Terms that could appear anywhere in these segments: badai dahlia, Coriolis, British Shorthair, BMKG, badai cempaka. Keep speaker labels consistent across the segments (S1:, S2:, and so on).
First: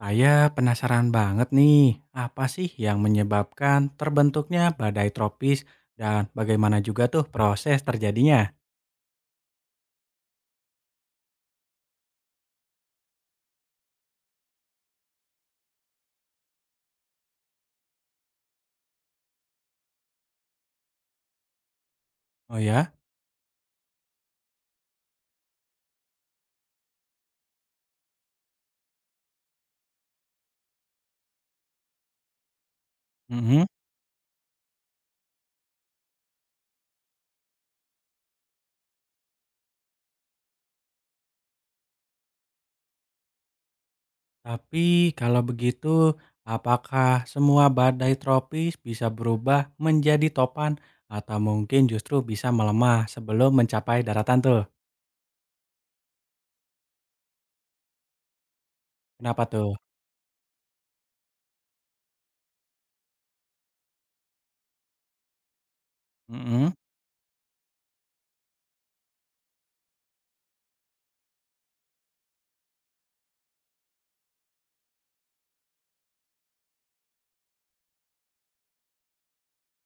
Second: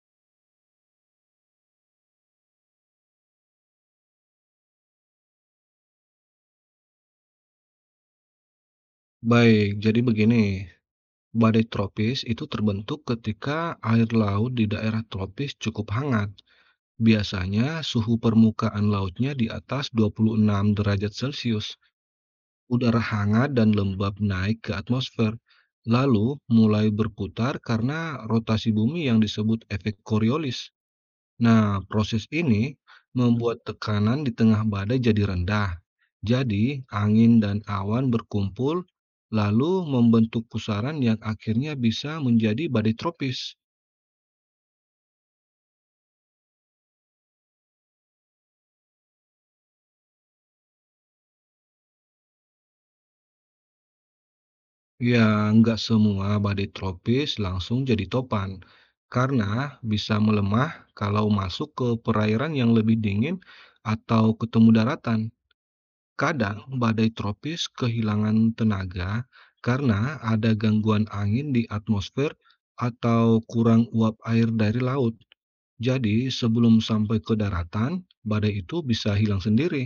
S1: Saya penasaran banget nih, apa sih yang menyebabkan terbentuknya badai tropis dan bagaimana juga tuh proses terjadinya?
S2: Baik, jadi begini, badai tropis itu terbentuk ketika air laut di daerah tropis cukup hangat. Biasanya suhu permukaan lautnya di atas 26 derajat Celcius.
S1: Oh ya?
S2: Udara hangat dan lembab naik ke atmosfer, lalu mulai berputar karena rotasi bumi yang disebut efek Coriolis. Nah, proses ini membuat
S1: Mhm.
S2: tekanan di tengah badai jadi rendah. Jadi, angin dan awan berkumpul, lalu membentuk pusaran yang akhirnya bisa menjadi badai tropis.
S1: Tapi kalau begitu, apakah semua badai tropis bisa berubah menjadi topan atau mungkin justru bisa melemah sebelum mencapai daratan tuh?
S2: Ya, nggak semua badai tropis langsung jadi topan,
S1: Kenapa
S2: karena
S1: tuh?
S2: bisa melemah kalau masuk ke perairan yang lebih dingin atau ketemu daratan. Kadang
S1: Mhm.
S2: badai tropis kehilangan tenaga karena ada gangguan angin di atmosfer atau kurang uap air dari laut. Jadi, sebelum sampai ke daratan, badai itu bisa hilang sendiri.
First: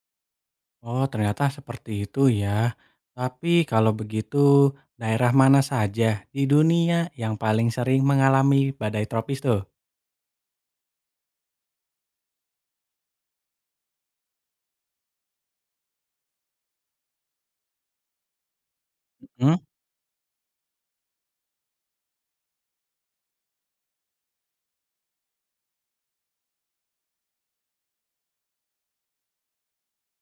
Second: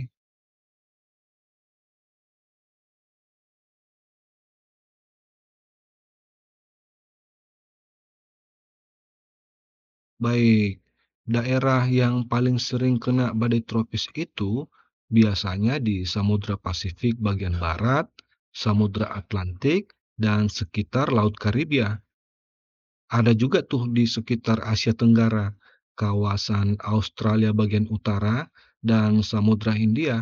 S1: Oh, ternyata seperti itu ya. Tapi kalau begitu, daerah mana saja di dunia yang paling sering mengalami badai tropis tuh?
S2: Baik, daerah yang paling sering kena badai tropis itu biasanya di Samudra Pasifik bagian barat, Samudra
S1: Hmm?
S2: Atlantik, dan sekitar Laut Karibia. Ada juga tuh di sekitar Asia Tenggara, kawasan Australia bagian utara, dan Samudra Hindia,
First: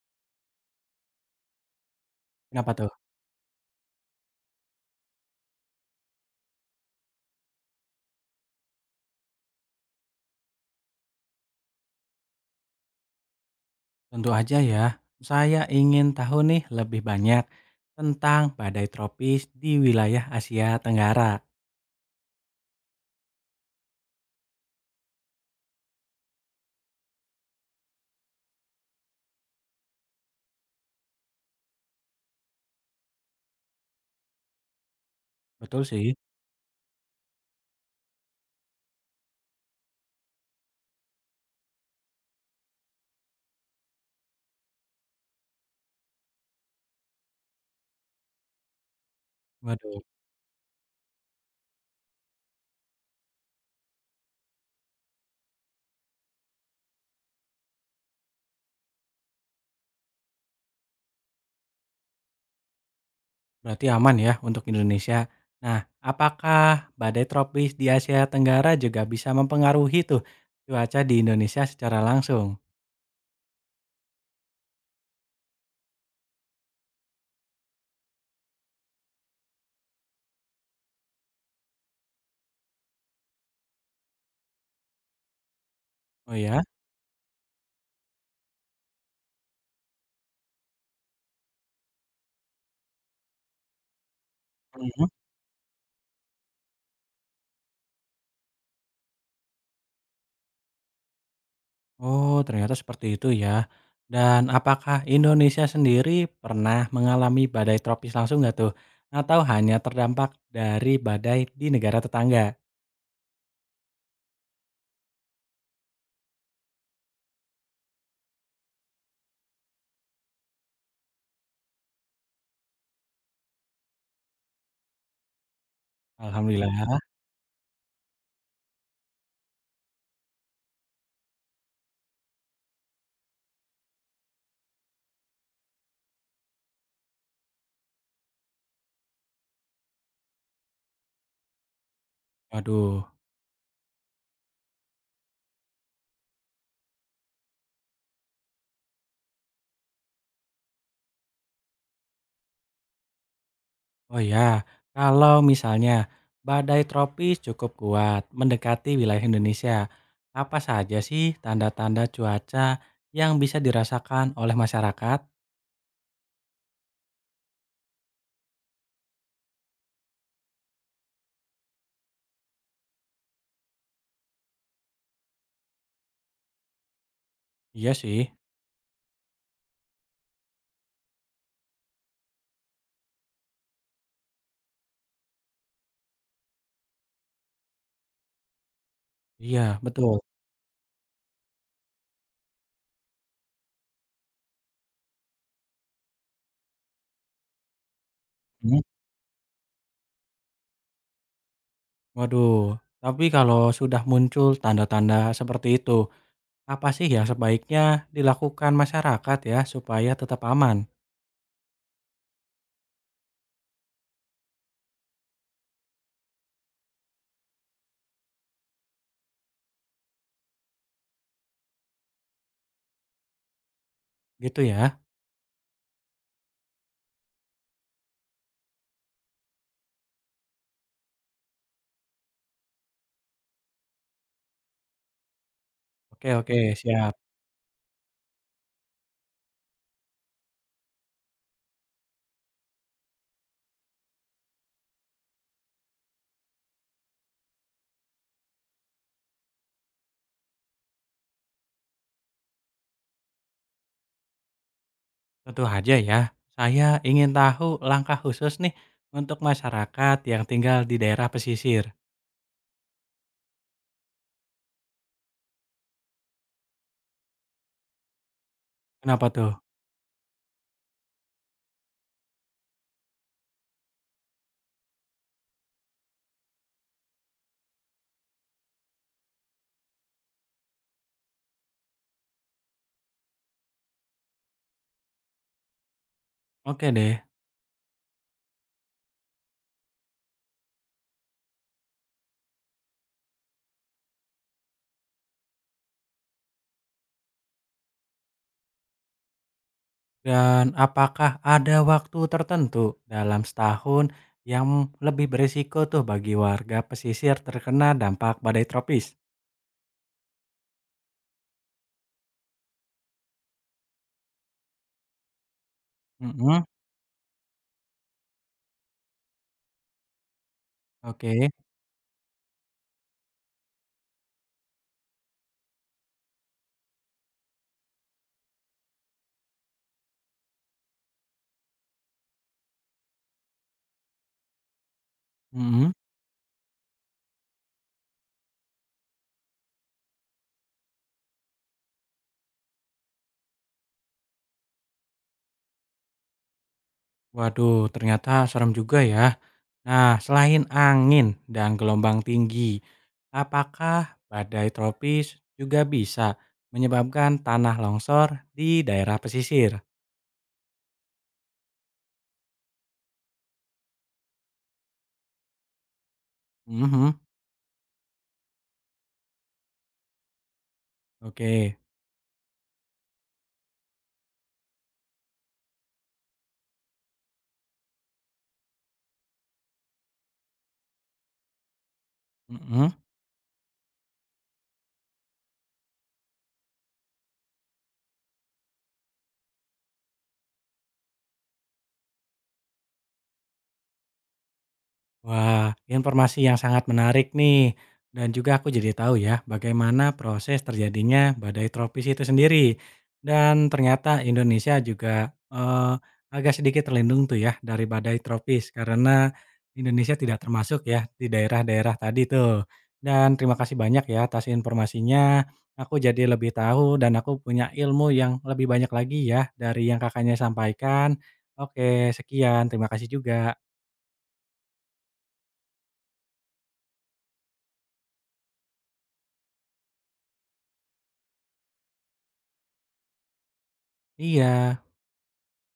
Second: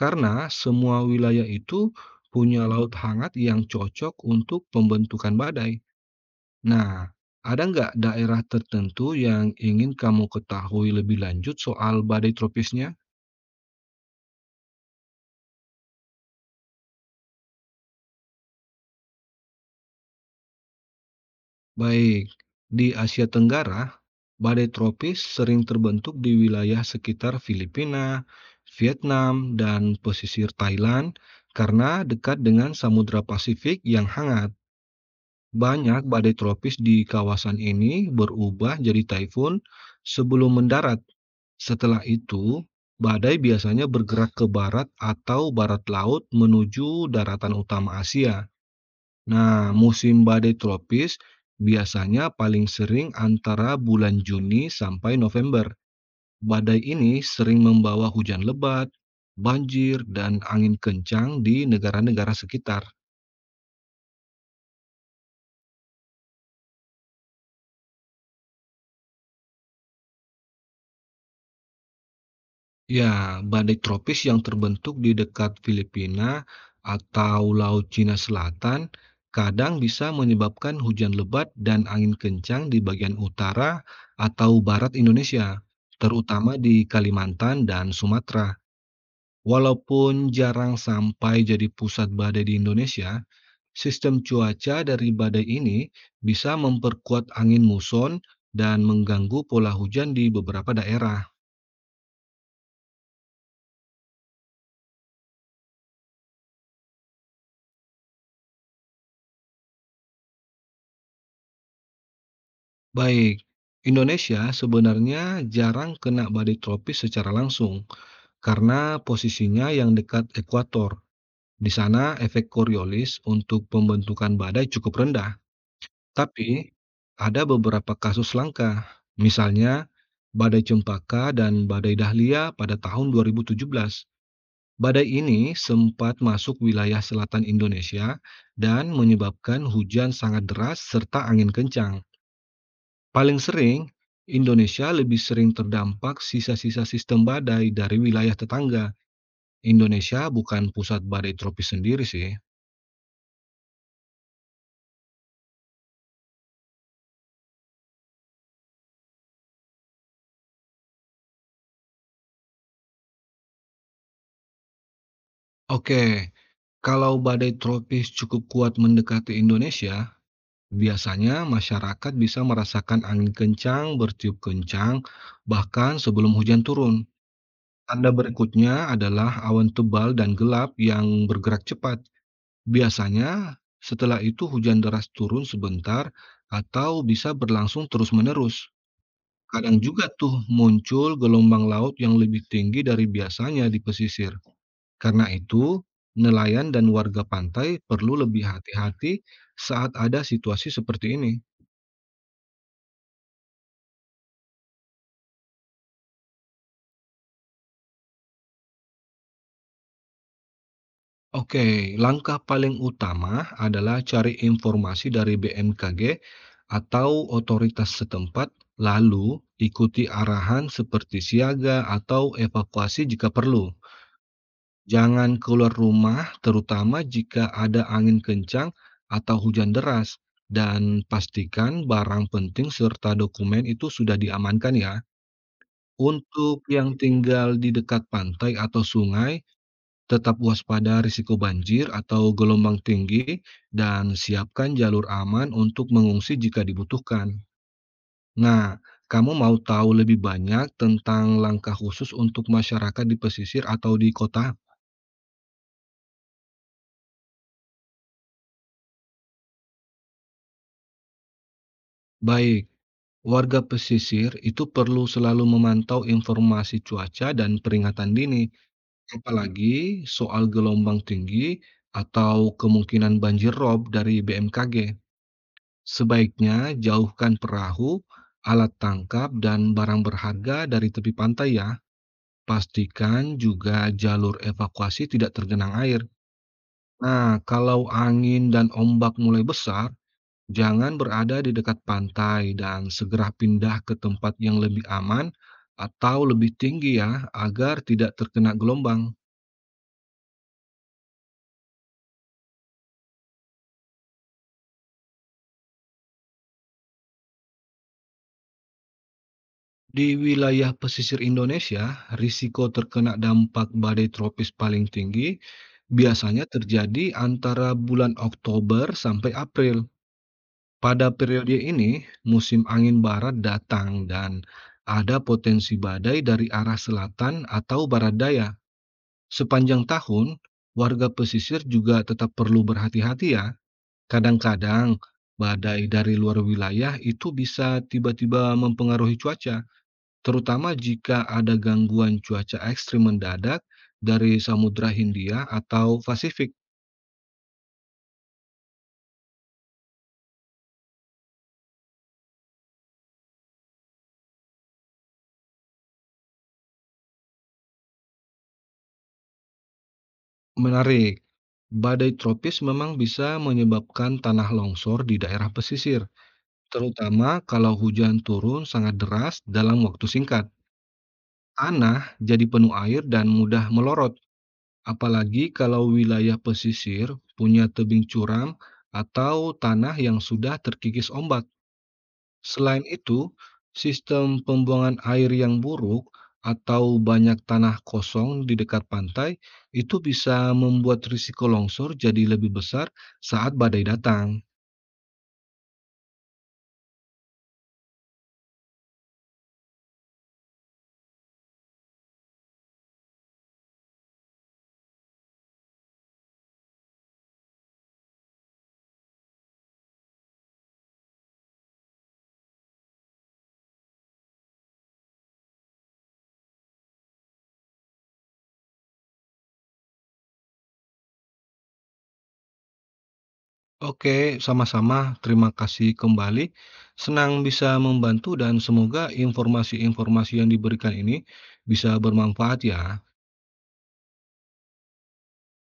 S2: karena semua wilayah itu punya
S1: Kenapa tuh?
S2: laut hangat yang cocok untuk pembentukan badai. Nah, ada nggak daerah tertentu yang ingin kamu ketahui lebih lanjut soal badai tropisnya?
S1: Tentu aja ya. Saya ingin tahu nih lebih banyak tentang badai tropis di wilayah Asia Tenggara.
S2: Baik, di Asia Tenggara, badai tropis sering terbentuk di wilayah sekitar Filipina, Vietnam, dan pesisir Thailand karena dekat dengan Samudra Pasifik yang hangat.
S1: Betul sih.
S2: Banyak badai tropis di kawasan ini berubah jadi taifun sebelum mendarat. Setelah itu, badai biasanya bergerak ke barat atau barat laut menuju daratan utama Asia. Nah,
S1: Waduh,
S2: musim badai tropis biasanya paling sering antara bulan Juni sampai November. Badai ini sering membawa hujan lebat, banjir, dan angin kencang di negara-negara sekitar.
S1: berarti aman ya untuk Indonesia. Nah, apakah badai tropis di Asia Tenggara juga bisa mempengaruhi tuh cuaca di Indonesia secara langsung?
S2: Ya, badai tropis yang terbentuk di dekat Filipina atau Laut Cina Selatan kadang bisa menyebabkan hujan lebat dan angin kencang di bagian utara atau barat Indonesia,
S1: Oh
S2: terutama
S1: ya?
S2: di Kalimantan dan Sumatera. Walaupun jarang sampai jadi pusat badai di Indonesia, sistem cuaca dari
S1: Mhm.
S2: badai ini bisa memperkuat angin muson dan mengganggu pola hujan di beberapa daerah.
S1: Oh, ternyata seperti itu ya. Dan apakah Indonesia sendiri pernah mengalami badai tropis langsung nggak tuh? Atau hanya terdampak dari badai di negara tetangga?
S2: Baik, Indonesia sebenarnya jarang kena badai tropis secara langsung karena posisinya yang dekat ekuator. Di sana efek Coriolis untuk pembentukan badai cukup rendah. Tapi,
S1: Alhamdulillah.
S2: ada beberapa kasus langka, misalnya badai cempaka dan badai dahlia pada tahun 2017. Badai ini sempat masuk wilayah selatan Indonesia dan menyebabkan hujan sangat deras serta angin kencang.
S1: Waduh.
S2: Paling sering, Indonesia lebih sering terdampak sisa-sisa sistem badai dari wilayah tetangga. Indonesia bukan pusat badai tropis sendiri sih.
S1: Oh ya, kalau misalnya badai tropis cukup kuat mendekati wilayah Indonesia, apa saja sih tanda-tanda cuaca yang bisa dirasakan oleh masyarakat?
S2: Oke, kalau badai tropis cukup kuat mendekati Indonesia, biasanya, masyarakat bisa merasakan angin kencang, bertiup kencang, bahkan sebelum hujan turun.
S1: Iya
S2: Tanda
S1: sih.
S2: berikutnya adalah awan tebal dan gelap yang bergerak cepat. Biasanya, setelah itu hujan deras turun sebentar atau bisa berlangsung terus-menerus. Kadang
S1: Iya,
S2: juga
S1: betul.
S2: tuh muncul gelombang laut yang lebih tinggi dari biasanya di pesisir. Karena itu, nelayan dan warga pantai perlu lebih
S1: Hmm.
S2: hati-hati saat ada situasi seperti ini.
S1: Waduh, tapi kalau sudah muncul tanda-tanda seperti itu, apa sih yang sebaiknya dilakukan masyarakat ya supaya tetap aman?
S2: Oke, langkah paling utama adalah cari informasi dari BMKG atau otoritas setempat, lalu ikuti arahan seperti siaga atau evakuasi jika perlu.
S1: Gitu ya.
S2: Jangan keluar rumah, terutama jika ada angin kencang atau hujan deras, dan pastikan barang penting serta dokumen itu sudah diamankan ya.
S1: Oke, oke,
S2: Untuk yang
S1: siap.
S2: tinggal di dekat pantai atau sungai, tetap waspada risiko banjir atau gelombang tinggi dan siapkan jalur aman untuk mengungsi jika dibutuhkan. Nah, kamu mau tahu lebih banyak tentang langkah khusus untuk masyarakat di pesisir atau di kota?
S1: Tentu aja ya. Saya ingin tahu langkah khusus nih untuk masyarakat yang tinggal di daerah pesisir.
S2: Baik, warga pesisir itu perlu selalu memantau informasi cuaca dan peringatan dini,
S1: Kenapa tuh?
S2: apalagi soal gelombang tinggi atau kemungkinan banjir rob dari BMKG. Sebaiknya jauhkan perahu, alat tangkap, dan barang berharga dari tepi pantai ya. Pastikan juga jalur evakuasi tidak tergenang air.
S1: Oke deh.
S2: Nah, kalau angin dan ombak mulai besar, jangan berada di dekat pantai dan segera pindah ke tempat yang lebih aman atau lebih tinggi ya, agar tidak terkena gelombang.
S1: Dan apakah ada waktu tertentu dalam setahun yang lebih berisiko tuh bagi warga pesisir terkena dampak badai tropis?
S2: Di wilayah pesisir Indonesia, risiko terkena dampak badai tropis paling tinggi biasanya
S1: Mm-mm,
S2: terjadi antara bulan Oktober sampai April. Pada
S1: Oke.
S2: periode ini, musim angin barat datang dan ada potensi badai dari arah selatan atau barat daya. Sepanjang tahun, warga pesisir juga tetap perlu berhati-hati ya. Kadang-kadang, badai
S1: Mhm.
S2: dari luar wilayah itu bisa tiba-tiba mempengaruhi cuaca terutama jika ada gangguan cuaca ekstrim mendadak dari Samudra Hindia atau Pasifik.
S1: Waduh, ternyata serem juga ya. Nah, selain angin dan gelombang tinggi, apakah badai tropis juga bisa menyebabkan tanah longsor di daerah pesisir?
S2: Menarik, badai tropis memang bisa menyebabkan tanah longsor di daerah pesisir,
S1: Mhm.
S2: terutama kalau hujan turun sangat deras dalam waktu singkat.
S1: Oke.
S2: Tanah jadi penuh air dan mudah melorot, apalagi kalau wilayah pesisir punya tebing curam atau tanah yang sudah terkikis ombak. Selain
S1: Mhm.
S2: itu, sistem pembuangan air yang buruk atau banyak tanah kosong di dekat pantai itu bisa membuat risiko longsor jadi lebih besar saat badai datang.
S1: Wah, informasi yang sangat menarik nih. Dan juga aku jadi tahu ya bagaimana proses terjadinya badai tropis itu sendiri. Dan ternyata Indonesia juga agak sedikit terlindung tuh ya dari badai tropis karena Indonesia tidak termasuk ya di daerah-daerah tadi tuh. Dan terima kasih banyak ya atas informasinya. Aku jadi lebih tahu dan aku punya ilmu yang lebih banyak lagi ya dari yang kakaknya sampaikan. Oke, sekian. Terima kasih juga.
S2: Oke, sama-sama. Terima kasih kembali. Senang bisa membantu dan semoga informasi-informasi yang diberikan ini bisa bermanfaat ya.
S1: Iya.